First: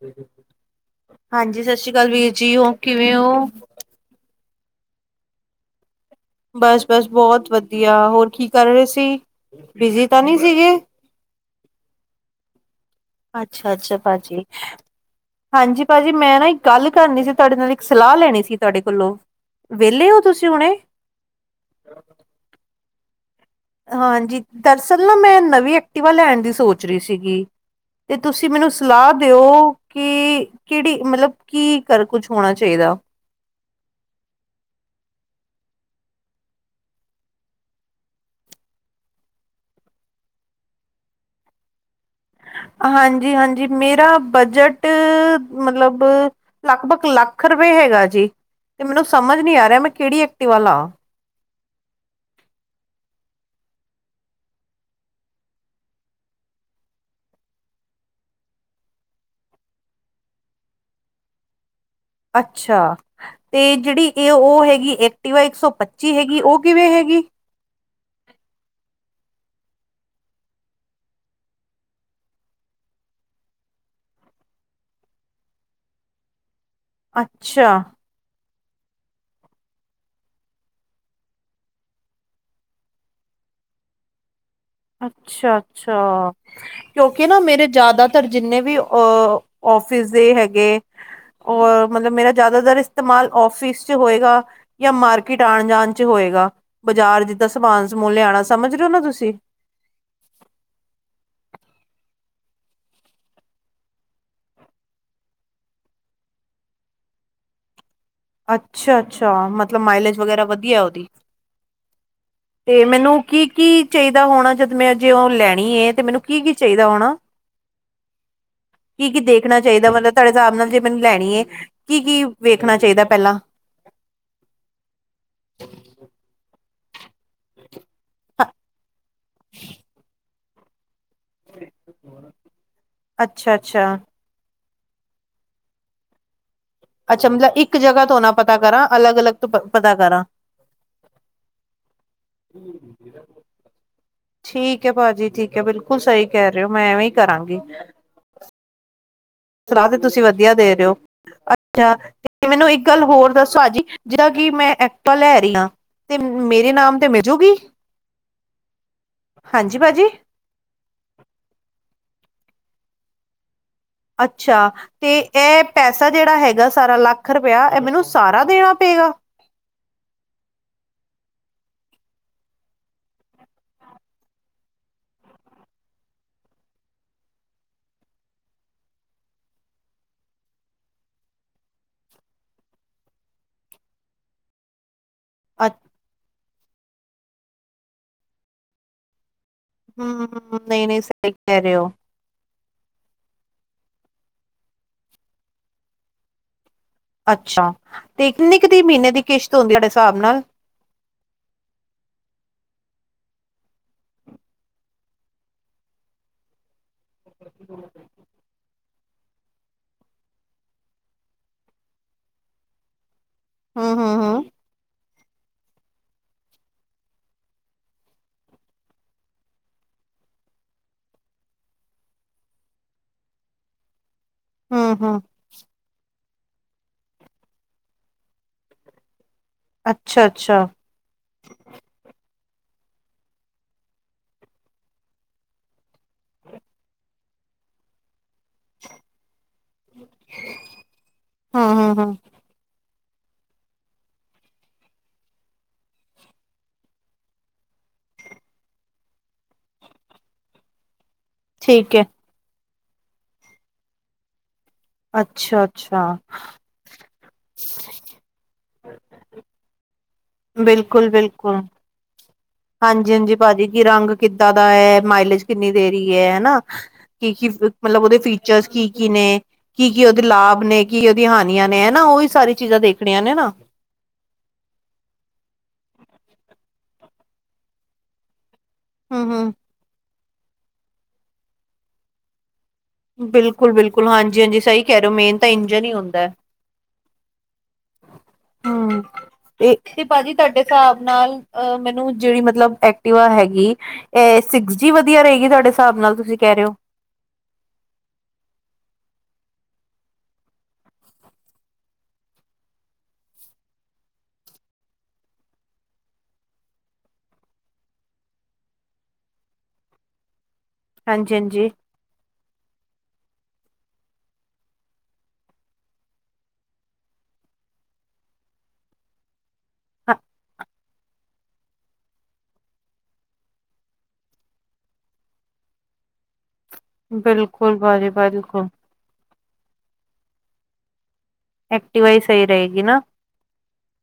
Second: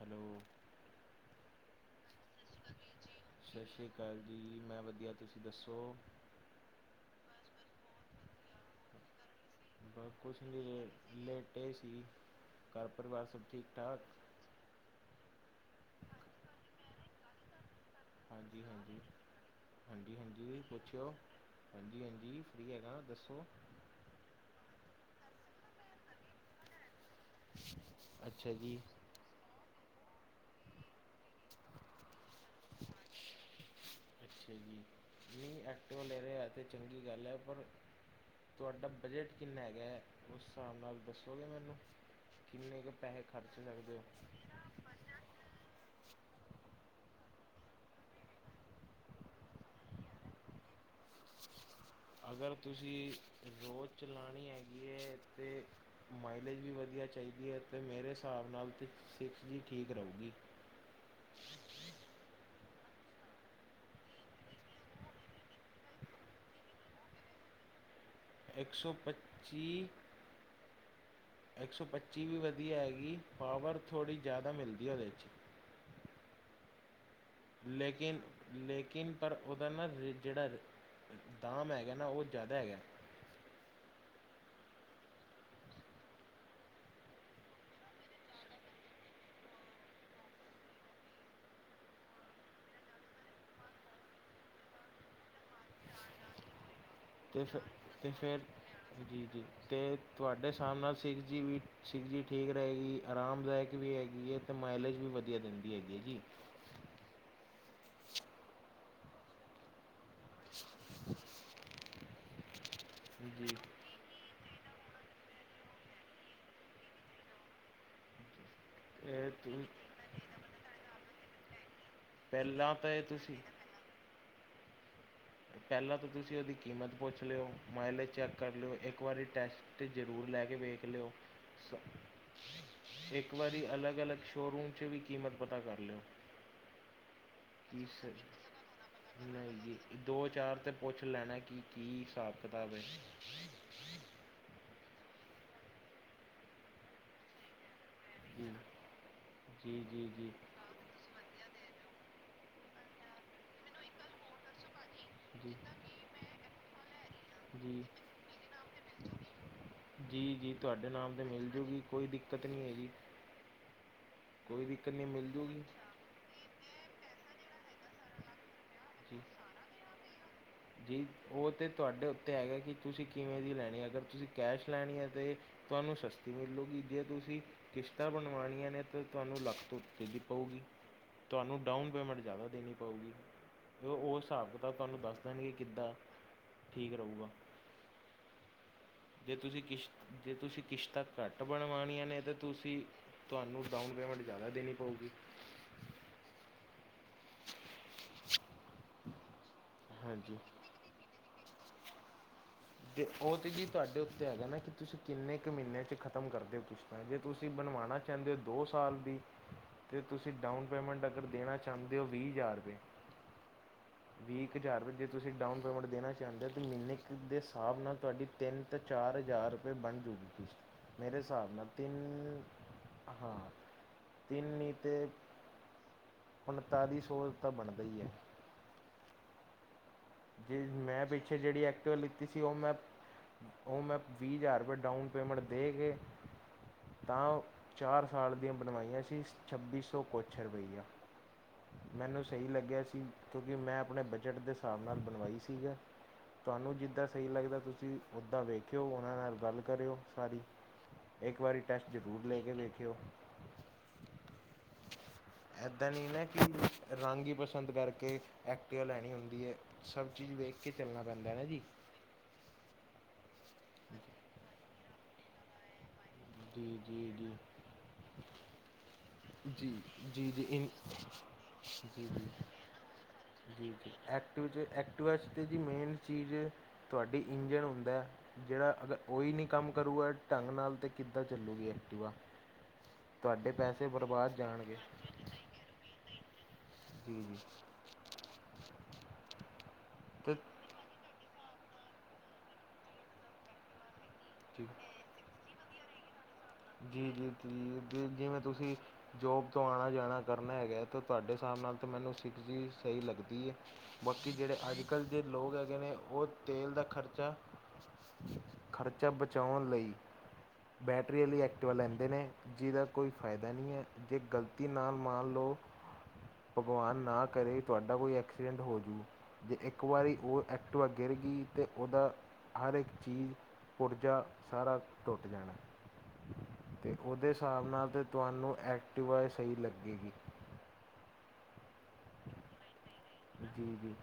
Hello ਹਾਂਜੀ ਸਤਿ ਸ੍ਰੀ ਅਕਾਲ ਵੀਰ ਜੀ ਔ ਕਿਵੇਂ ਹੋ ਸਤਿ ਸ਼੍ਰੀ ਅਕਾਲ ਜੀ ਮੈਂ ਵਧੀਆ ਤੁਸੀਂ ਦੱਸੋ ਬਸ ਬਸ ਬਹੁਤ ਵਧੀਆ ਹੋਰ ਕੀ ਕਰ ਰਹੇ ਸੀ ਬਿਜੀ ਤਾਂ ਨਹੀਂ ਸੀਗੇ ਲੈਟੇ ਸੀ। ਘਰ ਪਰਿਵਾਰ ਸਭ ਠੀਕ ਅੱਛਾ -ਅੱਛਾ ਠਾਕ ਭਾਜੀ, ਹਾਂਜੀ ਭਾਜੀ ਮੈਂ ਨਾ, ਇੱਕ ਗੱਲ ਕਰਨੀ ਸੀ, ਤੁਹਾਡੇ ਨਾਲ ਇੱਕ ਸਲਾਹ ਲੈਣੀ ਸੀ, ਹਾਂਜੀ ਤੁਹਾਡੇ ਹਾਂਜੀ ਕੋਲੋਂ, ਵਿਹਲੇ ਹੋ ਤੁਸੀਂ ਹੁਣੇ? ਕਿਉੰ? ਹਾਂਜੀ, ਹਾਂਜੀ। ਫਰੀ ਹੈਗਾ ਦੱਸੋ? ਹਾਂਜੀ। ਦਰਅਸਲ ਨਾ, ਮੈਂ ਨਵੀਂ ਐਕਟੀਵਾ ਲੈਣ ਦੀ ਸੋਚ ਰਹੀ ਸੀ ਗੀ। ਤੇ ਤੁਸੀਂ ਅੱਛਾ ਮੈਨੂੰ ਜੀ ਸਲਾਹ ਦਿਉ, ਕਿ ਕਿਹੜੀ ਮਤਲਬ ਕੀ, ਕਰ ਕੁਛ ਹੋਣਾ ਚਾਹੀਦਾ? ਅੱਛਾ ਜੀ। ਨਹੀਂ ਐਕਟਿਵਾ ਲੈ ਰਹੇ, ਹੈ ਤਾਂ ਚੰਗੀ ਗੱਲ ਹੈ। ਪਰ ਤੁਹਾਡਾ ਬਜਟ ਕਿੰਨਾ ਹੈਗਾ, ਉਸ ਹਿਸਾਬ ਨਾਲ ਦੱਸੋਗੇ, ਮੈਨੂੰ? ਕਿੰਨੇ ਕੁ, ਪੈਸੇ ਹਾਂਜੀ ਖਰਚ ਹਾਂਜੀ ਸਕਦੇ ਹੋ? ਮੇਰਾ ਬਜਟ ਮਤਲਬ, ਲਗਭਗ ਲੱਖ ਰੁਪਏ ਹੈਗਾ ਜੀ। ਤੇ ਮੈਨੂੰ ਸਮਝ ਨਹੀਂ ਆ ਰਿਹਾ, ਮੈਂ ਕਿਹੜੀ ਐਕਟੀਵਾ ਲਾ। ਅਗਰ, ਤੁਸੀਂ ਰੋਜ਼ ਚਲਾਉਣੀ ਹੈਗੀ ਹੈ ਤੇ ਮਾਈਲੇਜ ਵੀ ਵਧੀਆ ਚਾਹੀਦੀ ਹੈ, ਤੇ ਮੇਰੇ ਹਿਸਾਬ ਨਾਲ ਤੇ ਸਿਕਸ ਜੀ, ਠੀਕ ਰਹੂਗੀ। ਅੱਛਾ। ਤੇ ਜਿਹੜੀ ਇਹ, ਉਹ ਹੈਗੀ, ਐਕਟੀਵਾ ਇੱਕ ਸੌ ਪੱਚੀ ਹੈਗੀ, ਉਹ ਕਿਵੇਂ ਹੈਗੀ? ਇੱਕ ਸੌ ਪੱਚੀ ਇੱਕ ਸੌ ਪੱਚੀ ਵੀ ਵਧੀਆ ਹੈਗੀ, ਪਾਵਰ ਥੋੜ੍ਹੀ ਜ਼ਿਆਦਾ ਮਿਲਦੀ ਹੈ ਉਹਦੇ ਚ। ਅੱਛਾ ਲੇਕਿਨ ਲੇਕਿਨ, ਪਰ ਉਹਦਾ ਨਾ ਜਿਹੜਾ ਦਾਮ ਹੈਗਾ ਨਾ, ਉਹ ਜ਼ਿਆਦਾ ਹੈਗਾ। ਅੱਛਾ- ਅੱਛਾ। ਕਿਉਂਕਿ ਨਾ ਮੇਰੇ ਜਿਆਦਾਤਰ ਜਿੰਨੇ ਵੀ, ਆਫਿਸ ਦੇ ਹੈਗੇ ਮਤਲਬ, ਮੇਰਾ ਜ਼ਿਆਦਾਤਰ ਇਸਤੇਮਾਲ ਆਫਿਸ ਚ ਹੋਏਗਾ, ਜਾਂ ਮਾਰਕੀ ਟ, ਆਣ-ਜਾਣ ਚ ਹੋਏਗਾ, ਬਾਜ਼ਾਰ ਅਤੇ ਜਿੱਦਾਂ ਫਿਰ ਸਮਾਨ- ਸਮੂਨ ਲਿਆਉਣਾ, ਸਮਝ ਰਹੇ ਹੋ ਨਾ ਤੁਸੀਂ? ਤੇ ਤੁਹਾਡੇ, ਹਿਸਾਬ ਨਾਲ, ਸਿਕਸ ਜੀ ਵੀ, ਸਿਕਸ ਜੀ ਠੀਕ ਰਹੇਗੀ, ਆਰਾਮਦਾਇਕ ਵੀ ਹੈਗੀ ਏ। ਤੇ, ਮਾਈਲੇਜ ਵੀ ਵਧੀਆ ਦਿੰਦੀ ਹੈਗੀ ਹੈ ਜੀ। ਅੱਛਾ-ਅੱਛਾ, ਮਤਲਬ ਮਾਈਲੇਜ, ਵਗੈਰਾ ਵਧੀਆ ਉਹਦੀ। ਤੇ, ਮੈਨੂੰ ਕੀ ਜੀ -ਕੀ ਚਾਹੀਦਾ ਹੋਣਾ, ਜਦ ਮੈ ਜੇ ਉਹ ਲੈਣੀ ਏ, ਤੇ ਮੈਂਨੂੰ ਕੀ -ਕੀ ਚਾਹੀਦਾ ਹੋਣਾ? ਕੀ -ਕੀ ਇਹ ਦੇਖਣਾ ਤੁ ਚਾਹੀਦਾ, ਮਤਲਬ ਤੁਹਾਡੇ ਹਿਸਾਬ ਨਾਲ ਜੇ ਮੈਨੂੰ ਲੈਣੀ ਏ, ਕੀ ਕੀ ਪਹਿਲਾਂ ਵੇਖਣਾ ਤਾਂ ਇਹ ਚਾਹੀਦਾ? ਤੁਸੀਂ ਪਹਿਲਾਂ ਪਹਿਲਾਂ ਤਾਂ, ਤੁਸੀਂ ਉਹਦੀ ਕੀਮਤ ਪੁੱਛ ਲਿਓ। ਮਾਈਲੇਜ ਚੈੱਕ ਕਰ ਲਿਓ। ਇੱਕ ਵਾਰੀ ਟੈਸਟ ਜ਼ਰੂਰ ਲੈ ਕੇ ਵੇਖ ਲਿਓ। ਇੱਕ ਅੱਛਾ-ਅੱਛਾ ਵਾਰੀ ਅਲੱਗ ਅੱਛਾ -ਅਲੱਗ ਸ਼ੋਅਰੂਮ ਚ, ਵੀ ਕੀਮਤ ਪਤਾ ਕਰ ਲਿਓ। ਅੱਛਾ, ਮਤਲਬ ਇੱਕ ਕੀ ਜਗ੍ਹਾ ਤੋਂ ਨਾ ਪਤਾ ਕਰਾਂ ਅਲੱਗ- ਅਲੱਗ ਤੋਂ ਨਹੀਂ ਪਤਾ ਕਰਾਂ ਦੋ- ਚਾਰ ਤੇ ਪੁੱਛ ਲੈਣਾ ਕਿ, ਕੀ ਹਿਸਾਬ- ਕਿਤਾਬ ਏ? ਠੀਕ ਐ, ਭਾਜੀ ਠੀਕ ਐ, ਬਿਲਕੁਲ ਸਹੀ ਕਹਿ ਰਹੇ ਹੋ, ਮੈਂ ਐਵੇਂ ਹੀ ਕਰਾਂਗੀ। [inaudible] ਜੀ ਜੀ ਸਲਾਹ ਤੇ, ਜੀ ਤੁਸੀਂ ਜੀ ਵਧੀਆ ਦੇ ਰਹੇ ਔ। ਅੱਛਾ ਤੇ, ਮੈਨੂੰ ਇੱਕ ਗੱਲ ਹੋਰ ਦੱਸੋ, ਭਾਜੀ ਜਿਹੜਾ ਕਿ ਮੈਂ ਐਕਟਿਵਾ ਲੈ ਜੀ ਰਹੀ ਆ, ਤੇ ਮੇਰੇ ਨਾਮ ਤੇ ਮਿਲਜੂਗੀ? ਜੀ ਹਾਂਜੀ, ਭਾਅ ਜੀ। ਤੁਹਾਡੇ ਨਾਮ ਤੇ, ਮਿਲ ਜੂਗੀ ਕੋਈ ਦਿੱਕਤ ਨਹੀਂ ਹੈਗੀ। ਕੋਈ ਅੱਛਾ ਦਿੱਕਤ ਨਹੀਂ ਤੇ ਇਹ ਮਿਲ ਜੂਗੀ ਪੈਸੇ ਪੈਸਾ ਜਿਹੜਾ ਹੈਗਾ, ਸਾਰਾ ਲੱਖ ਰੁਪਇਆ, ਇਹ ਮੈਨੂੰ ਸਾਰਾ ਦੇਣਾ ਪਏਗਾ? ਜੀ ਜੀ, ਉਹ ਤਾਂ ਤੁਹਾਡੇ ਉੱਤੇ ਹੈਗਾ, ਕਿ ਤੁਸੀਂ ਕਿਵੇਂ ਦੀ ਲੈਣੀ, ਅਗਰ ਤੁਸੀਂ ਕੈਸ਼ ਲੈਣੀ ਹੈ ਤਾਂ ਤੁਹਾਨੂੰ, ਸਸਤੀ ਮਿਲੂਗੀ ਜੇ ਤੁਸੀਂ ਕਿਸ਼ਤਾਂ ਬਣਵਾਉਣੀਆਂ ਨੇ, ਤਾਂ ਤੁਹਾਨੂੰ ਲੱਖ ਤੋਂ ਉਤੇ ਦੀ ਪਊਗੀ। ਤੁਹਾਨੂੰ ਡਾਊਨ ਪੇਮੈਂਟ ਜ਼ਿਆਦਾ ਦੇਣੀ ਪਊਗੀ। ਉਹ ਹਿਸਾਬ -ਕਿਤਾਬ ਤੁਹਾਨੂੰ ਦੱਸ ਦੇਣਗੇ, ਅ ਕਿੱਦਾਂ ਠੀਕ ਰਹੂਗਾ, ਜੇ ਤੁਸੀਂ ਕਿਸ਼ਤ, ਹਮ ਜੇ ਤੁਸੀਂ ਨਹੀਂ ਨਹੀਂ ਕਿਸ਼ਤਾਂ ਸਹੀ ਘੱਟ ਕਹਿ ਰਹੇ ਹੋ ਬਣਵਾਉਣੀਆਂ ਨੇ ਤਾਂ ਤੁਸੀਂ ਤੁਹਾਨੂੰ, ਡਾਊਨ ਪੇਮੈਂਟ ਜ਼ਿਆਦਾ ਦੇਣੀ ਪਊਗੀ। ਅੱਛਾ ਤੇ ਕਿੰਨੀ ਕੁ ਦੀ ਮਹੀਨੇ ਦੀ ਕਿਸ਼ਤ ਹੁੰਦੀ ਤੁਹਾਡੇ ਹਿਸਾਬ ਹਾਂਜੀ ਨਾਲ। ਤੇ ਉਹ ਤੇ ਜੀ ਤੁਹਾਡੇ ਉੱਤੇ ਹੈਗਾ ਨਾ ਕਿ ਤੁਸੀਂ ਕਿੰਨੇ ਕੁ ਮਹੀਨੇ ਚ ਖਤਮ ਕਰਦੇ ਔ। ਔਰ ਜੇ ਤੁਸੀਂ ਬਣਵਾਉਣਾ ਚਾਹੁੰਦੇ ਹੋ ਦੋਸਤ ਸਾਲ ਦੀ ਅਤੇ ਤੁਸੀਂ ਡਾਊਨ ਪੇਮੈਂਟ ਅਗਰ ਦੇਣਾ ਚਾਹੁੰਦੇ ਹੋ ਵੀਹ ਹਜ਼ਾਰ ਰੁਪਏ ਹਮ ਹਮ ਹਮ ਵੀਹ ਕੁ ਹਜ਼ਾਰ ਤੁਸੀਂ ਡਾਊਨ ਪੇਮੈਂਟ ਦੇਣਾ ਚਾਹੁੰਦੇ ਹੋ ਅਤੇ ਮਹੀਨੇ ਕੁ ਦੇ ਹਿਸਾਬ ਨਾਲ ਤੁਹਾਡੀ ਤਿੰਨ ਤਾਂ ਚਾਰ ਹਜ਼ਾਰ ਬਣ ਮੇਰੇ ਹਿਸਾਬ ਨਾਲ ਤ ਹਾਂ [unintelligible] ਤੇ ਹਮ ਹਮ ਉਨਤਾਲੀ ਸੌ ਤਾਂ ਬਣਦਾ ਹੀ ਏ ਅੱਛਾ ਜੇ ਅੱਛਾ ਮੈਂ ਵਿੱਚ ਪਿੱਛੇ ਜਿਹੜੀ ਐਕਟਿਵ ਲਿੱਤੀ ਸੀ ਉਹ ਮੈਂ ਉਹ ਮੈਂ ਵੀਹ ਹਜ਼ਾਰ ਰੁਪਏ ਡਾਊਨ ਪੇਮੈਂਟ ਦੇ ਕੇ [unintelligible] ਤਾਂ ਚਾਰ ਸਾਲ ਦੀਆਂ ਬਣਵਾਈਆਂ ਸੀ ਛੱਬੀ ਸੌ ਕੁਛ ਰੁਪਈਆ ਹਮ ਹਮ ਹਮ ਮੈਨੂੰ ਸਹੀ ਲੱਗਿਆ ਸੀ ਕਿਉਂਕਿ ਮੈਂ ਆਪਣੇ ਬਜਟ ਦੇ ਹਿਸਾਬ ਨਾਲ ਬਣਵਾਈ ਸੀਗਾ ਤੁਹਾਨੂੰ ਜਿੱਦਾਂ ਸਹੀ ਲੱਗਦਾ ਤੁਸੀਂ ਉੱਦਾਂ ਵੇਖਿਓ ਉਹਨਾਂ ਨਾਲ ਗੱਲ ਕਰਿਓ ਸਾਰੀ [unintelligible] ਇੱਕ ਵਾਰੀ ਟੈਸਟ ਠੀਕ ਹੈ ਜ਼ਰੂਰ ਲੈ ਕੇ ਵੇਖਿਓ ਅੱਛਾ ਏਦਾਂ ਅੱਛਾ ਨੀ ਨਾ ਕਿ ਰੰਗ ਹੀ ਪਸੰਦ ਕਰਕੇ ਐਕਟਿਵਾ ਲੈਣੀ ਹੁੰਦੀ ਹੈ ਸਭ ਚੀਜ਼ ਵੇਖ ਕੇ ਚੱਲਣਾ ਬਿਲਕੁਲ ਪੈਂਦਾ ਹੈ ਨਾ ਜੀ ਬਿਲਕੁਲ ਹਾਂਜੀ ਹਾਂਜੀ ਭਾਜੀ ਕਿ ਰੰਗ ਕਿੱਦਾਂ ਦਾ ਹੈ ਮਾਈਲੇਜ ਕਿੰਨੀ ਦੇਰੀ ਹੈ ਹਨਾ ਜੀ ਜੀ ਜੀ ਕੀ ਕੀ ਮਤਲਬ ਉਹਦੇ ਫੀਚਰਸ ਕੀ ਕੀ ਨੇ ਜੀ ਕੀ ਕੀ ਉਹਦੇ ਜੀ ਜੀ ਲਾਭ ਇਨ ਨੇ ਕੀ ਉਹਦੀਆਂ ਹਾਨੀਆਂ ਨੇ ਹਨ ਨਾ ਜੀ ਉਹਹੀ ਜੀ ਸਾਰੀ ਚੀਜ਼ਾਂ ਦੇਖਣੀਆਂ ਨੇ ਨਾ ਜੀ ਜੀ ਐਕਟਿਵ 'ਚ ਐਕਟਿਵਾ 'ਚ ਤਾਂ ਜੀ ਮੇਨ ਚੀਜ਼ ਤੁਹਾਡੀ ਇੰਜਣ ਹੁੰਦਾ ਜਿਹੜਾ ਅਗਰ ਉਈ ਹਮ ਨਹੀਂ ਹਮ ਕੰਮ ਕਰੂਗਾ ਢੰਗ ਨਾਲ ਤਾਂ ਕਿੱਦਾਂ ਚੱਲੂਗੀ ਐਕਟੀਿਵਾ ਬਿਲਕੁਲ ਬਿਲਕੁਲ ਹਾਂਜੀ ਹਾਂਜੀ ਸਹੀ ਕਹਿ ਰਹੇ ਹੋ ਮੇਨ ਤਾਂ ਇੰਜਨ ਹੀ ਹੁੰਦਾ ਹੈ ਜੀ ਜੀ ਹੂੰ ਤੇ ਭਾਜੀ ਤੁਹਾਡੇ ਹਿਸਾਬ ਨਾਲ ਅਆ ਮੈਨੂੰ ਜਿਹੜੀ ਮਤਲਬ ਐਕਟਵਾ ਹੈਗੀ ਅ ਸਿਕਸ ਜੀ ਵਧੀਆ ਰਹੇਗੀ ਤੁਹਾਡੇ ਹਿਸਾਬ ਨਾਲ ਤੁਸੀਂ ਕਹਿ ਰਹੇ ਹੋ ਜੀ ਜੀ ਜੀ ਜ ਜਿਵੇਂ ਤੁਸੀਂ ਜੋਬ ਤੋਂ ਆਉਣਾ ਜਾਣਾ ਕਰਨਾ ਹੈਗਾ ਤੇ ਤੁਹਾਡੇ ਹਿਸਾਬ ਨਾਲ ਤਾਂ ਮੈਨੂੰ ਸਿੱਖ ਜੀ ਸਹੀ ਲੱਗਦੀ ਏ ਬਾਕੀ ਜਹੜੇ ਅੱਜ ਕੱਲ੍ਹ ਦੇ ਲੋਕ ਲੋਕ ਹੈਗੇ ਨੇ ਉਹ ਤੇਲ ਦਾ ਖਰਚਾ ਖ਼ਰਚਾ ਬਚਾਉਣ ਲਈ ਬੈਟਰੀ ਅ ਹਾਂਜੀ-ਹਾਂਜੀ, ਐਕਟੀਵਾ ਲੈਨ ਦੇ ਨੇ ਜਿਹਦਾ ਕੋਈ ਫਾਇਦਾ ਨਹੀਂ ਏ ਜੇ ਗਲਤੀ ਨਾਲ ਮਾਣ ਲਓ ਭਗਵਾਨ ਨਾ ਕਰੇ ਤੁਹਾਡਾ ਕੋਈ ਐਕਸੀਡੈਂਟ ਹੋਜੂ ਜੇ ਇੱਕ ਵਾਰੀ ਉਹ ਐਕਟਵਾ ਗਿਰਗੀ ਤਾਂ ਉਹਦਾ ਹਰ ਇੱਕ ਚੀਜ਼ ਪੁੁਰਜਾ ਸਾਰਾ ਟੁੱਟ ਜਾਣਾ ਅਤੇ ਉਹਦੇ ਹਿਸਾਬ ਬਿਲਕੁਲ ਨਾਲ ਤਾਂ ਭਾਜੀ ਤੁਹਾਨੂੰ ਬਿਲਕੁਲ ਐਕਟੀਵਾ ਸਹੀ ਲੱਗੇਗੀ ਐਕਟਿਵਾ ਹੀ ਸਹੀ ਰਹੇਗੀ ਨਾ ਜੀ ਜੀ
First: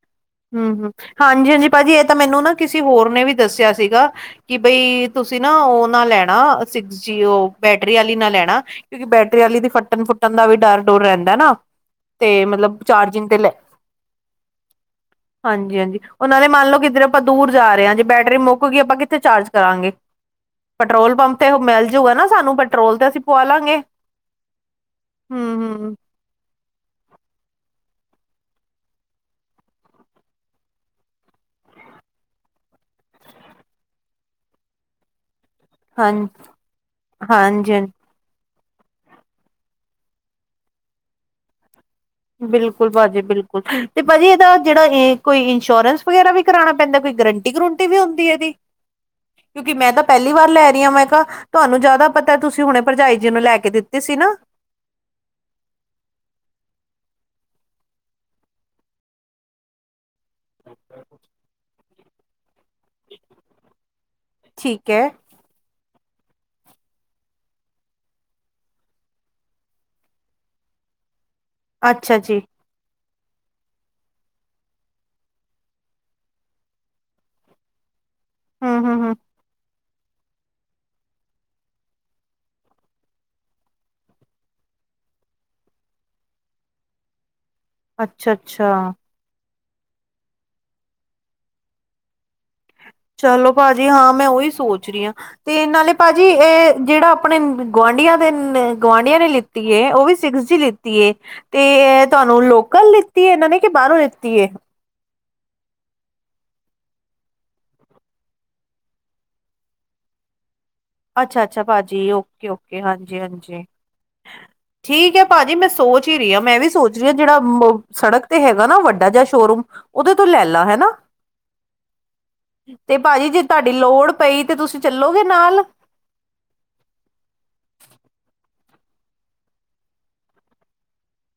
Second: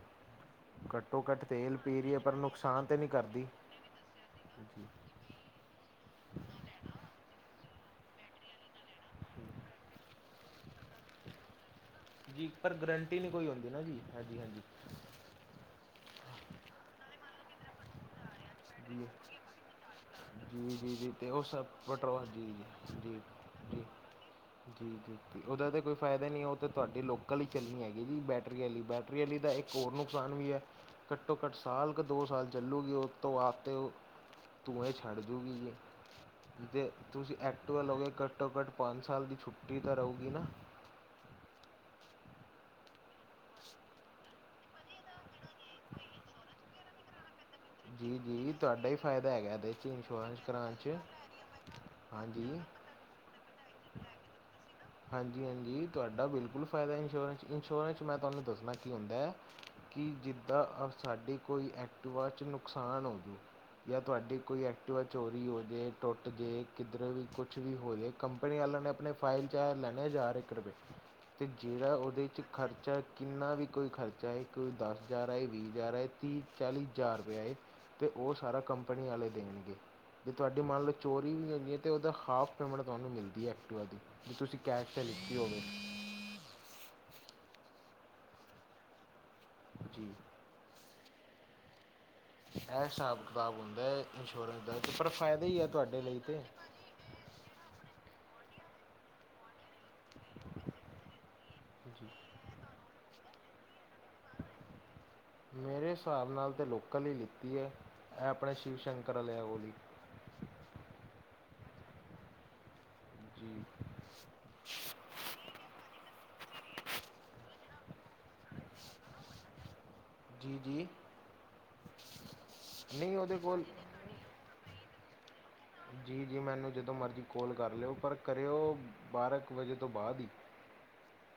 ਹਮ ਹਮ ਘੱਟੋ ਘੱਟ ਹਾਂਜੀ ਹਾਂਜੀ ਤੇਲ ਭਾਜੀ ਪੀ ਇਹ ਰਹੀ ਤਾਂ ਹੈ ਪਰ ਮੈਨੂੰ ਨਾ ਕਿਸੇ ਨੁਕਸਾਨ ਤਾਂ ਹੋਰ ਨਹੀਂ ਨੇ ਵੀ ਕਰਦੀ ਦੱਸਿਆ ਸੀਗਾ ਕਿ ਜੀ ਬਈ ਤੁਸੀਂ ਨਾ ਉਹ ਨਾ ਲੈਣਾ ਸਿਕਸ ਜੀ ਉਹ ਬੈਟਰੀ ਵਾਲੀ ਨਾ ਲੈਣਾ ਕਿਉਂਕਿ ਬੈਟਰੀ ਵਾਲੀ ਦੀ ਫੱਟਣ ਫੁੱਣ ਦਾ ਵੀ ਡਰ ਡੂਰ ਰਹਿੰਦਾ ਨਾ ਤੇ ਜੀ ਪਰ ਮਤਲਬ ਗਰੰਟੀ ਚਾਰਜਿੰਗ ਨਹੀਂ ਤੇ ਕੋਈ ਲੈ ਆਉਂਦੀ ਨਾ ਜੀ ਹਾਂਜੀ ਹਾਂਜੀ ਹਾਂਜੀ ਹਾਂਜੀ ਉਹਨਾਂ ਨੇ ਮੰਨ ਲਓ ਕਿੱਧਰ ਆਪਾਂ ਦੂਰ ਜਾ ਰਹੇ ਹਾਂ ਜੇ ਬੈਟਰੀ ਮੁੱਕ ਕੇ ਆਪਾਂ ਜੀ ਕਿੱਥੇ ਚਾਰਜ ਕਰਾਂਗੇ ਜੀ ਜੀ ਜੀ ਪੈਟਰੋਲ ਪੰਪ ਉਹ ਤੇ ਸਭ ਮਿਲਜੂਗਾ ਪੈਟਰੋਲ ਨਾ ਜੀ ਸਾਨੂੰ ਜੀ ਪੈਟਰੋਲ ਤੇ ਜੀ ਜੀ ਅਸੀਂ ਪਵਾ ਲਾਂਗੇ ਜੀ ਜੀ ਜੀ ਹਮ ਉਹਦਾ ਤਾਂ ਕੋਈ ਹਮ ਫਾਇਦਾ ਕ ਨ ਉਹ ਤਾਂ ਤੁਹਾਡੀ ਲੋਕਲ ਹੀ ਚੱਲਣੀ ਹੈਗੀ ਜੀ ਬੈਟਰੀ ਵਾਲੀ ਬੈਟਰੀ ਵਾਲੀ ਦਾ ਇੱਕ ਹੋਰ ਨੁਕਸਾਨ ਵੀ ਏ ਘੱਟੋ ਘੱਟ ਸਾਲ ਕੁ ਦੋ ਸਾਲ ਚੱਲੂਗੇ ਉਹ ਤ ਉਹ ਆਪ ਤਾਂ ਧੂਹੇ ਛੱਡ ਦੂਗੀ ਜ ਹਾਂ ਜੇ ਤੁਸੀਂ ਹਾਂਜੀ ਐਕਟਵਾ ਹਾਂਜੀ ਲਓਗੇ ਘੱਟੋ ਘੱਟ ਪੰਜ ਸਾਲ ਦੀ ਛੁੱਟੀ ਤਾਂ ਰਉਗੀ ਨਾ ਬਿਲਕੁਲ ਭਾਜੀ ਬਿਲਕੁਲ ਤੇ ਭਾਜੀ ਇਹਦਾ ਜਿਹੜਾ ਇਹ ਕੋਈ ਇੰਸ਼ੋਰੈਂਸ ਵਗੈਰਾ ਵੀ ਕਰਾਉਣਾ ਪੈਂਦਾ ਕੋਈ ਗਰੰਟੀ ਗਰੰਟੀ ਵੀ ਜੀ ਹੁੰਦੀ ਇਹਦੀ ਜੀ ਤੁਹਾਡਾ ਹੀ ਫਾਇਦਾ ਹੈਗਾ ਇਹਦੇ ਕਿਉਂਕਿ 'ਚ ਮੈਂ ਤਾਂ ਪਹਿਲੀ ਇੰਸ਼ੋਰੈਂਸ ਵਾਰ ਲੈ ਕਰਾਉਣ ਰਹੀ ਹਾਂ 'ਚ ਮੈਂ ਕਿਹਾ ਤੁਹਾਨੂੰ ਜਿਆਦਾ ਪਤਾ ਹਾਂਜੀ ਤੁਸੀਂ ਹੁਣੇ ਭਰਜਾਈ ਜੀ ਨੂੰ ਲੈ ਕੇ ਦਿੱਤੀ ਸੀ ਨਾ ਹਾਂਜੀ ਹਾਂਜੀ ਤੁਹਾਡਾ ਬਿਲਕੁਲ ਫਾਇਦਾ ਇੰਸ਼ੋਰੈਂਸ, ਇੰਸ਼ੋਰੈਂਸ ਮੈਂ ਤੁਹਾਨੂੰ ਦੱਸਣਾ ਕੀ ਹੁੰਦਾ ਹੈ ਕੀ ਜਿੱਦਾਂ ਸਾਡੇ ਕੋਈ ਐਕਟੀਵਾ ਚ ਨੁਕਸ ਨੁਕਸਾਨ ਹੋਜੂ ਜਾਂ ਤੁਹਾਡੀ ਕੋਈ ਠੀਕ ਐਕਟਿਵਾ ਹੈ ਚੋਰੀ ਹੋ ਜਾਏ ਟੁੱਟ ਜੇ ਕਿੱਧਰ ਵੀ ਕੁਛ ਵੀ ਹੋ ਜਾੇ ਕੰਪਨੀ ਵਾਲਿਆਂ ਨੇ ਆਪਣੇ ਫਾਈਲ ਤਾਂ ਲੈਣਾ ਹਜ਼ਾਰ ਇੱਕ ਰੁਪਏ ਅਤੇ ਜਿਹੜਾ ਅੱਛਾ ਉਹਦੇ ਜੀ 'ਚ ਖਰਚਾ ਕਿੰਨਾ ਵੀ ਕੋਈ ਖਰਚਾ ਹੈ ਕੋਈ ਦਸ ਹਜ਼ਾਰਏ ਵੀਹ ਹਜ਼ਾਰ ਆਏ ਤੀਹ ਚਾਲੀ ਹਜ਼ਾਰ ਰੁਪਇਆ ਆਏ ਅਤੇ ਉਹ ਸਾਰਾ ਹਮ ਹਮ ਕੰਪਨੀ ਹਮ ਵਾਲੇ ਦੇਣਗੇ ਜੇ ਤੁਹਾਡੀ ਮੰਨ ਲਓ ਚੋਰੀ ਵੀ ਹੁੰਦੀ ਹੈ ਤਾਂ ਉਹਦਾ ਹਾਫ ਪੇਮੈਂਟ ਤੁਹਾਨੂੰ ਮਿਲਦੀ ਹੈ ਐਕਟਿਵਾ ਦੀ ਵੀੇ ਤੁਸੀਂ ਕੈਸ਼ ' ਲਿਖਤੀ ਹੋਵੇ ਅੱਛਾ ਅੱਛਾ ਜੀ ਇਹ ਹਿਸਾਬ ਚਲੋ ਕਿਤਾਬ ਹੁੰਦਾ ਭਾਜੀ ਹੈ ਹਾਂ ਮੈਂ ਉਹੀ ਇੰਸ਼ੋਰੈਂਸ ਦਾ ਸੋਚ ਰਹੀ ਪਰ ਹਾਂ ਫਾਇਦਾ ਹੀ ਤੇ ਹੈ ਨਾਲੇ ਤੁਹਾਡੇ ਲਈ ਭਾਜੀ ਤੇ ਇਹ ਜਿਹੜਾ ਆਪਣੇ ਗੁਆਂਢੀਆਂ ਦੇ ਗੁਆਂਢੀਆਂ ਨੇ ਲਿੱਤੀ ਹੈ ਉਹ ਵੀ ਤੇ ਤੁਸੀ ਲਿੱਤੀ ਹੈ ਤੇ ਜੀ ਤੁਹਾਨੂੰ ਲੋਕਲ ਲਿੱਤੀ ਹੈ ਇਹਨਾਂ ਨੇ ਕਿ ਬਾਹਰੋਂ ਲਿੱਤੀ ਹੈ ਮੇਰੇ ਹਿਸਾਬ ਨਾਲ ਤਾਂ ਲੋਕਲ ਹੀ ਲਿੱਤੀ ਹੈ ਇਹ ਆਪਣੇ ਸ਼ਿਵ ਸ਼ੰਕਰ ਵਾਲਿਆਂ ਕੋਲ ਹੀ ਅੱਛਾ ਅੱਛਾ ਭਾਜੀ ਓਕੇ ਓਕੇ ਹਾਂਜੀ ਜੀ ਹਾਂਜੀ ਠੀਕ ਹੈ ਭਾਜੀ ਮੈਂ ਸੋਚ ਹੀ ਰਹੀ ਹਾਂ ਮੈਂ ਵੀ ਸੋਚ ਰਹੀ ਹਾਂ ਜਿਹੜਾ ਸੜਕ ਤੇ ਹੈਗਾ ਨਾ ਵੱਡਾ ਜਿਆ ਸ਼ੋਰੂਮ ਉਤੋਂ ਲੈ ਜੀ ਲਾ ਜੀ ਹਨਾ ਤੇ ਨਹੀਂ ਭਾਜੀ ਉਹਦੇ ਜੇ ਕੋਲ ਤੁਹਾਡੀ ਲੋੜ ਪਈ ਤੇ ਤੁਸੀਂ ਚੱਲੋਗੇ ਨਾਲ ਜੀ ਜੀ ਮੈਨੂੰ ਜਦੋਂ ਮਰਜ਼ੀ ਕੋਲ ਕਰ ਲਿਓ ਪਰ ਕਰਿਓ ਬਾਰ੍ਹਾਂ ਕੁ ਵਜੇ ਤੋਂ ਬਾਅਦ ਹੀ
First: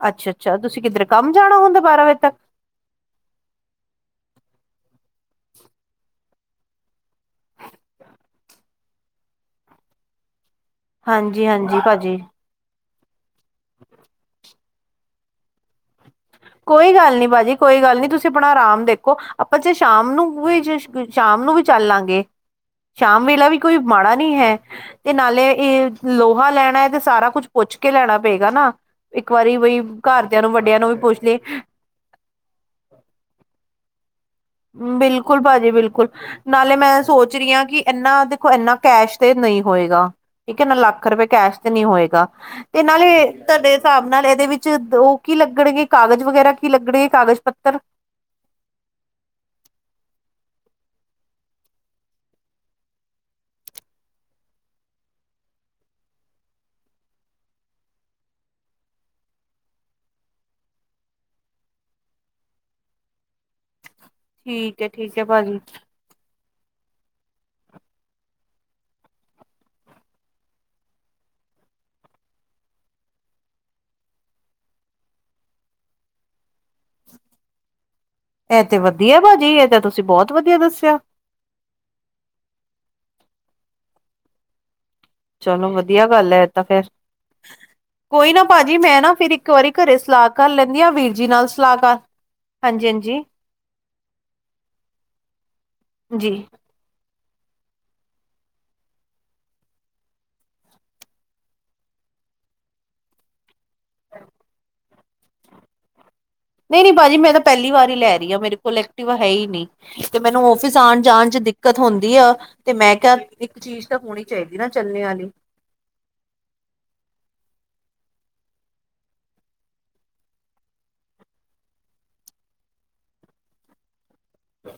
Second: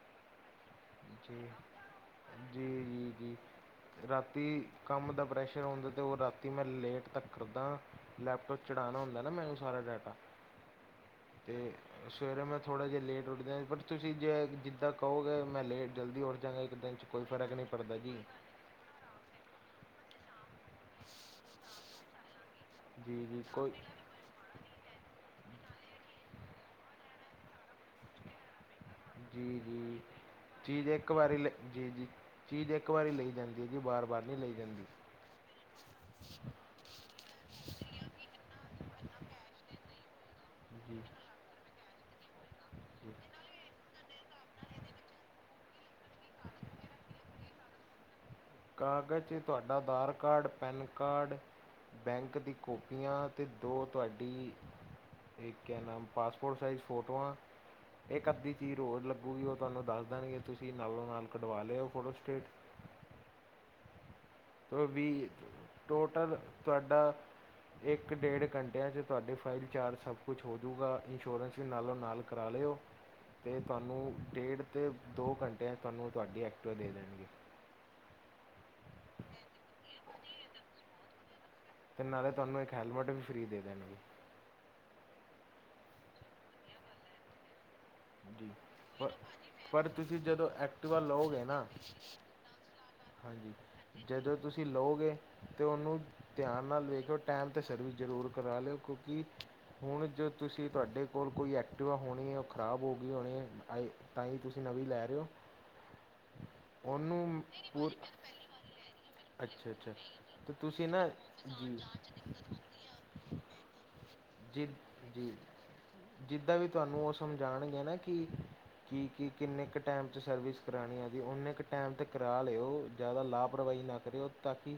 ਅੱਛਾ ਅੱਛਾ ਤੁਸੀਂ ਕਿੱਧਰ ਕੰਮ ਜੀ ਜਾਣਾ ਹੁੰਦਾ ਬਾਰਾਂ ਵਜੇ ਤੱਕ ਜੀ ਜੀ ਜੀ ਰਾਤੀ ਕੰਮ ਦਾ ਪ੍ਰੈਸ਼ਰ ਹੁੰਂਦਾ ਅਤੇ ਉਹ ਰਾਤੀ ਮੈਂ ਲੇਟ ਤੱਕ ਕਰਦਾ ਲੈਪਟੋਪ ਚਰਾਣਾ ਹੁੰਦਾ ਨਾ ਮੈਨੂੰ ਸਾਰਾ ਡਾਟਾ ਹਾਂਜੀ ਅਤੇ ਹਾਂਜੀ ਭਾਜੀ ਸਵੇਰੇ ਮੈਂ ਥੋੜ੍ਹਾ ਜਿਹਾ ਲੇਟ ਉੱਠਦੇ ਹਾਂ ਬਟ ਤੁਸੀਂ ਜੇ ਜਿੱਦਾਂ ਕਹੋਗੇ ਮੈਂ ਲੇਟ ਜਲਦੀ ਉੱਠ ਜਾਂਗਾ ਇੱਕ ਕੋਈ ਦਿਨ 'ਚ ਗੱਲ ਨੀ ਫ਼ਰਕ ਭਾਜੀ ਨਹੀਂ ਕੋਈ ਪੜਦਾ ਗੱਲ ਨੀ ਜੀ ਤੁਸੀਂ ਆਪਣਾ ਆਰਾਮ ਦੇਖੋ ਆਪਾਂ ਚ ਸ਼ਾਮ ਨੂੰ ਵੀ ਸ਼ਾਮ ਨੂੰ ਵੀ ਚੱਲ ਲਾਂਗੇ ਜੀ ਸ਼ਾਮ ਜੀ ਵੇਲਾ ਵੀ ਕੋਈ ਮਾੜਾ ਨਈ ਹੈ ਤੇ ਨਾਲੇ ਇਹ ਲੋਹਾ ਲੈਣਾ ਹੈ ਤੇ ਸਾਰਾ ਕੁੱਛ ਪੁੱਛ ਕੇ ਲੈਣਾ ਪਏਗਾ ਨਾ ਇੱਕ ਵਾਰੀ ਜੀ ਬਈ ਜੀ ਘਰਦਿਆਂ ਨੂੰ ਵੱਡਿਆਂ ਨੂੰ ਚੀਜ਼ ਵੀ ਇੱਕ ਪੁੱਛ ਲਏ ਜੀ ਜੀ ਚੀਜ਼ ਇੱਕ ਵਾਰੀ ਲਈ ਜਾਂਦੀ ਹੈ ਜੀ ਬਾਰ ਬਾਰ ਨੀ ਲਈ ਜਾਂਦੀ ਬਿਲਕੁਲ ਭਾਜੀ ਬਿਲਕੁਲ ਨਾਲੇ ਮੈਂ ਸੋਚ ਰਹੀ ਹਾਂ ਕਿ ਇਨਾ ਦੇਖੋ ਇਨਾ ਕੈਸ਼ ਤੇ ਨਹੀਂ ਹੋਏਗਾ ਇੱਕ ਨਾ ਜੀ ਲੱਖ ਰੁਪਏ ਕੈਸ਼ ਤੇ ਨੀ ਹੋਏਗਾ ਤੇ ਨਾਲੇ ਜੀ ਤੁਹਾਡੇ ਹਿਸਾਬ ਨਾਲ ਇਹਦੇ ਵਿੱਚ ਉਹ ਕੀ ਲੱਗਣਗੇ ਕਾਗਜ਼ ਵਗੈਰਾ ਕੀ ਲਗਣੇ ਕਾਗਜ਼ ਪੱਤਰ ਕਾਗਜ਼ 'ਚ ਤੁਹਾਡਾ Aadhaar card pen card bank ਦੀ ਕਾਪੀਆਂ ਅਤੇ ਦੋ ਤੁਹਾਡੀ ਇਹ ਕਿਆ ਨਾਮ ਪਾਸਪੋਰਟ ਸਾਈਜ਼ ਫੋਟੋਆਂ ਇਕ ਅੱਧੀ ਚੀਜ਼ ਹੋਰ ਲੱਗੂਗੀ ਉਹ ਤੁਹਾਨੂੰ ਦੱਸ ਦੇਣਗੇ ਤੁਸੀਂ ਨਾਲੋਂ ਨਾਲ ਕਢਵਾ ਲਿਓ ਫੋਟੋਸਟੇਟ ਠੀਕ ਓਹ ਹੈ ਠੀਕ ਹੈ ਵੀ ਭਾਜੀ ਟੋਟਲ ਤੁਹਾਡਾ ਇੱਕ ਡੇਢ ਘੰਟਿਆਂ 'ਚ ਤੁਹਾਡੇ ਫਾਈਲ ਚਾਰਜ ਸਭ ਕੁਛ ਹੋਜੂਗਾ ਇੰਸ਼ੋਰੈਂਸ ਦੇ ਨਾਲੋਂ ਨਾਲ ਕਰਾ ਲਿਓ ਅਤੇ ਤੁਹਾਨੂੰ ਡੇਢ ਅਤੇ ਦੋ ਘੰਟਿਆਂ ਤੁਹਾਨੂੰ ਤੁਹਾਡੀ ਐਕਟਵਾ ਦੇ ਦੇਣਗੇ। ਇਹ ਤੇ ਵਧੀਆ ਭਾਜੀ, ਇਹ ਤਾਂ ਤੁਸੀਂ ਬਹੁਤ ਵਧੀਆ ਦੱਸਿਆ। ਅਤੇ ਨਾਲੇ ਤੁਹਾਨੂੰ ਇੱਕ ਹੈਲਮਟ ਵੀ ਫਰੀ ਦੇ ਦੇਣਗੇ। ਚਲੋ ਵਧੀਆ ਗੱਲ ਹੈ। ਤਾਂ ਫੇਰ ਕੋਈ ਨਾ ਜੀ ਭਾਜੀ ਮੈਂ ਨਾ ਪਰ ਫਿਰ ਇੱਕ ਵਾਰੀ ਪਰ ਘਰੇ ਤੁਸੀਂ ਸਲਾਹ ਜਦੋਂ ਕਰ ਲੈਂਦੀ ਹਾਂ ਐਕਟਿਵਾ ਵੀਰ ਜੀ ਲਓਗੇ ਨਾਲ ਨਾ ਸਲਾਹਕਾਰ ਹਾਂਜੀ ਹਾਂਜੀ ਹਾਂਜੀ ਜਦੋਂ ਤੁਸੀਂ ਲਓਗੇ ਤਾਂ ਉਹਨੂੰ ਜੀ ਧਿਆਨ ਨਾਲ ਵੇਖਿਓ ਟਾਈਮ ਤਾਂ ਸਰਵਿਸ ਜ਼ਰੂਰ ਕਰਾ ਲਿਓ। ਕਿਉਂਕਿ ਹੁਣ ਜੋ ਤੁਸੀਂ ਤੁਹਾਡੇ ਕੋਲ ਕੋਈ ਐਕਟੀਿਵਾ ਹੋਣੀ ਹੈ ਉਹ ਖ਼ਰਾਬ ਹੋ ਗਈ ਹੋਣੀ ਹੈ। ਤਾਈ -ਤਾਈ ਤੁਸੀਂ ਨਵੀਂ ਲੈ ਰਹੇ ਹੋ। ਨਹੀਂ- ਨਹੀਂ ਭਾਜੀ ਮੈਂ ਤਾਂ ਉਹਨੂੰ ਪਹਿਲੀ ਪੂ ਵਾਰ ਹੀ ਲੈ ਰਹੀ ਹਾਂ ਮੇਰੇ ਕੋਲ ਇੱਕ ਐਕਟਿਵਾ ਹੀ ਨੀ। ਅੱਛਾ ਅੱਛਾ ਤੇ ਮੈਨੂੰ ਔਫਿਸ ਤੁਸੀਂ ਆਉਣ ਨਾ ਜਾਣ ਚ' ਜੀ ਦਿੱਕਤ ਹੁੰਦੀ ਆ। ਤੇ ਮੈਂ ਕਿਹਾ, ਇੱਕ ਚੀਜ਼ ਤਾਂ ਹੁਣੀ। ਜਿ ਜੀ ਜਿੱਦਾਂ ਵੀ ਤੁਹਾਨੂੰ ਉਹ ਸਮਝਾਣਗੇ ਨਾ ਕਿ ਕੀ -ਕੀ ਕਿੰਨੇ ਕੁ ਟਾਈਮ ਤੇ ਸਰਵਿਸ ਕਰਾਣੀ ਆ। ਜ ਨੇ ਕੁ ਟਾਈਮ ਤੇ ਕਰਾ ਲਿਓ। ਜ਼ਿਆਦਾ ਲਾਪ੍ਰਵਾਹੀ ਨਾ ਕਰਿਓ। ਤਾਂ ਕਿ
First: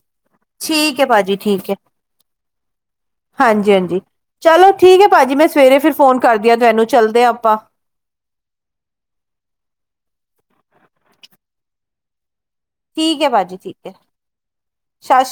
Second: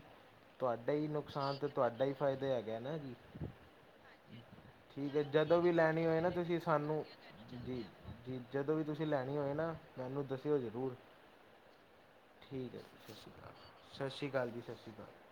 ਤੁਹਾਡਾ ਠੀਕ ਹੈ ਹੀ ਭਾਜੀ ਨੁਕਸਾਨ ਤਾਂ ਠੀਕ ਹੈ ਤੁਹਾਡਾ ਹੀ ਫ਼ਾਇਦਾ ਹੈਗਾ ਨਾ ਜੀ। ਹਾਂਜੀ -ਹਾਂਜੀ। ਚਲੋ ਠੀਕ ਹੈ। ਭਾਜੀ ਮੈਂ ਜਦੋਂ ਵੀ ਸਵੇਰੇ ਫਿਰ ਲੈਣੀ ਫੋਨ ਹੋਏ ਨਾ ਕਰਦੀ ਹਾਂ ਤੁਸੀਂ ਤੁਹਾਨੂੰ ਸਾਨੂੰ ਚੱਲਦੇ ਹਾਂ ਆਪਾਂ ਜੀ ਜਦੋਂ ਵੀ ਤੁਸੀਂ ਲੈਣੀ ਹੋਏ ਨਾ ਮੈਨੂੰ ਦੱਸਿਓ ਜ਼ਰੂਰ। ਠੀਕ ਹੈ ਜੀ, ਸਤਿ ਸ਼੍ਰੀ ਅਕਾਲ। ਭਾਜੀ ਠੀਕ ਹੈ ਸਤਿ ਸ਼੍ਰੀ ਅਕਾਲ ਜੀ। ਸਤਿ ਸ਼੍ਰੀ ਅਕਾਲ।